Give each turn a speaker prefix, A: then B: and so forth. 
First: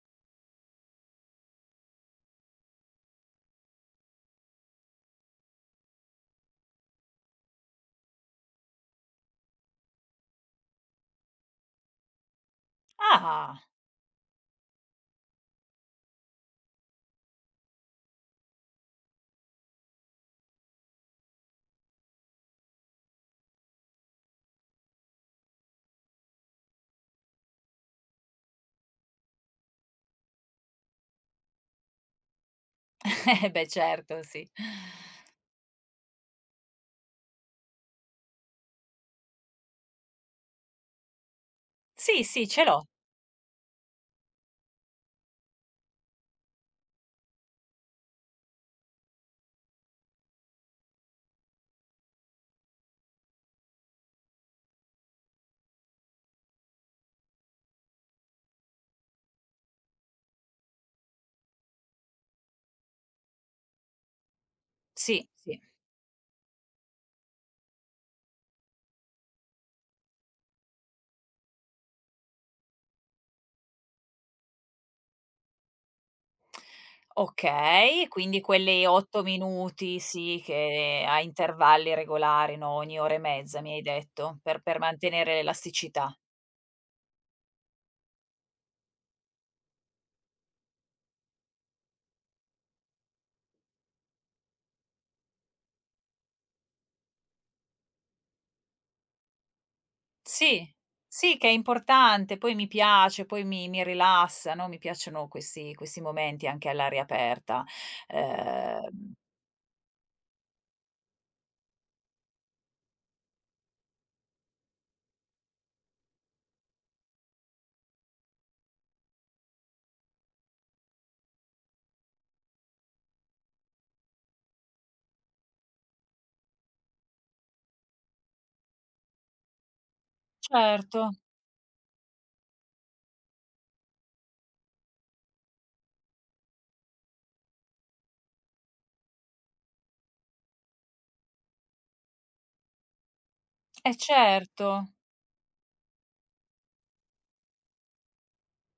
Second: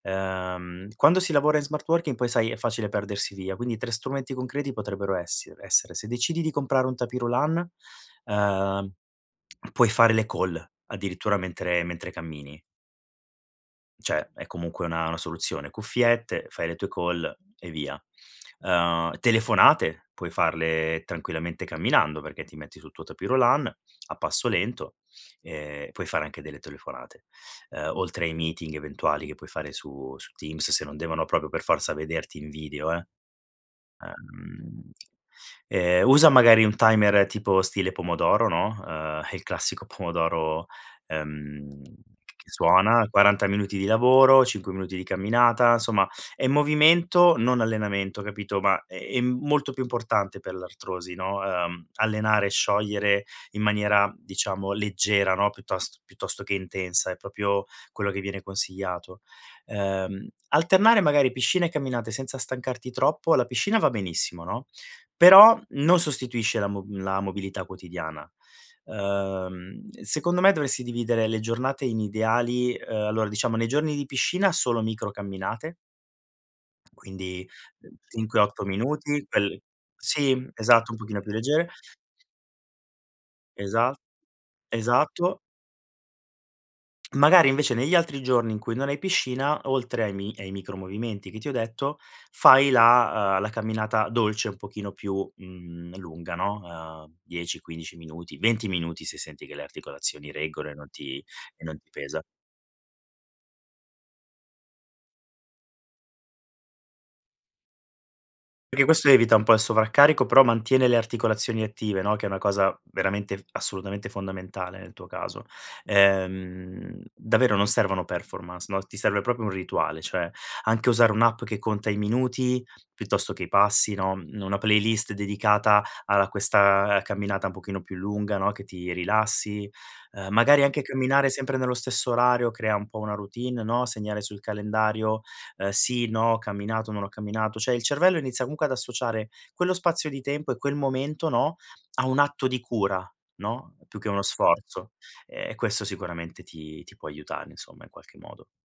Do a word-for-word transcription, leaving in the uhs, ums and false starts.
A: Ehm, quando si lavora in smart working poi sai è facile perdersi via, quindi tre strumenti concreti potrebbero essiere essere: se decidi di comprare un tapis roulant, uhm, puoi fare le call addirittura mentre mentre cammini.
B: Ah!
A: Cioè è comunque una una soluzione, cuffiette, fai le tue call e via. Uhm, telefonate puoi farle tranquillamente camminando perché ti metti sul tuo tapis roulant a passo lento e puoi fare anche delle telefonate. Uhm, oltre ai meeting eventuali che puoi fare su su Teams se non devono proprio per forza vederti in video, eh.
B: Beh certo, sì.
A: Uhm, e usa magari un timer tipo stile pomodoro, no. Uhm, il classico pomodoro, uhm,
B: Sì, sì,
A: che
B: ce l'ho.
A: suona, quaranta minuti di lavoro, cinque minuti di camminata, insomma è movimento non allenamento capito. Ma, ehm, è molto più importante per l'artrosi, no, uhm, allenare e sciogliere in maniera diciamo leggera, no, piuttos piuttosto che intensa, è propio quello che viene consigliato. Uhm, alternare magari piscina e camminate senza stancarti troppo. La piscina va benissimo, no,
B: Sì,
A: però
B: sì.
A: non sostituisce la mob la mobilità quotidiana. Uhm, secondo me dovresti dividere le giornate in ideali, uhm, allora diciamo nei giorni di piscina solo micro camminate quindi, uhm,
B: Okay, quindi
A: cinque otto
B: quelli otto
A: minuti, quel
B: minuti
A: sì,
B: sì
A: esatto, un
B: che a
A: pochino più leggere.
B: intervalli regolari, no, ogni ora e mezza mi hai
A: Esa
B: detto, per per mantenere
A: esatto.
B: l'elasticità.
A: Magari invece negli altri giorni in cui non hai piscina, oltre ai mi ai micro movimenti che ti ho detto, fai la, uhm, la camminata dolce, un pochino più, mhmm, lunga, no. Uhm, dieci quindici minuti, venti minuti se senti che le articolazioni reggono
B: Sì,
A: e non ti
B: sì che è
A: e non ti pesa.
B: importante, poi mi piace, poi mi mi rilassa, no. Mi piacciono questi questi momenti anche all'aria aperta,
A: Perché questo
B: uhm.
A: evita un po' il sovraccarico, però mantiene le articolazioni attive, no, che è una cosa veramente, assolutamente fondamentale nel tuo caso. Ehm, davvero non servono performance, no, ti serve proprio un rituale, cioè anche usare un'app che conta i minuti piuttosto che i passi, no, una playlist dedicata alla questa, uhm, camminata un pochino più lunga, no, che ti rilassi. Uhm, magari anche
B: Certo.
A: camminare sempre nello stesso orario crea un po' una routine, no, segnare sul calendario, uhm, sì, no, ho camminato, non ho camminato, cioè il cervello inizia comunque ad associare quello spazio di tempo e quel momento, no, a un atto di cura, no,
B: Eh,
A: più che uno
B: certo.
A: sforzo, uhm, e questo sicuramente ti ti può aiutare insomma in qualche modo.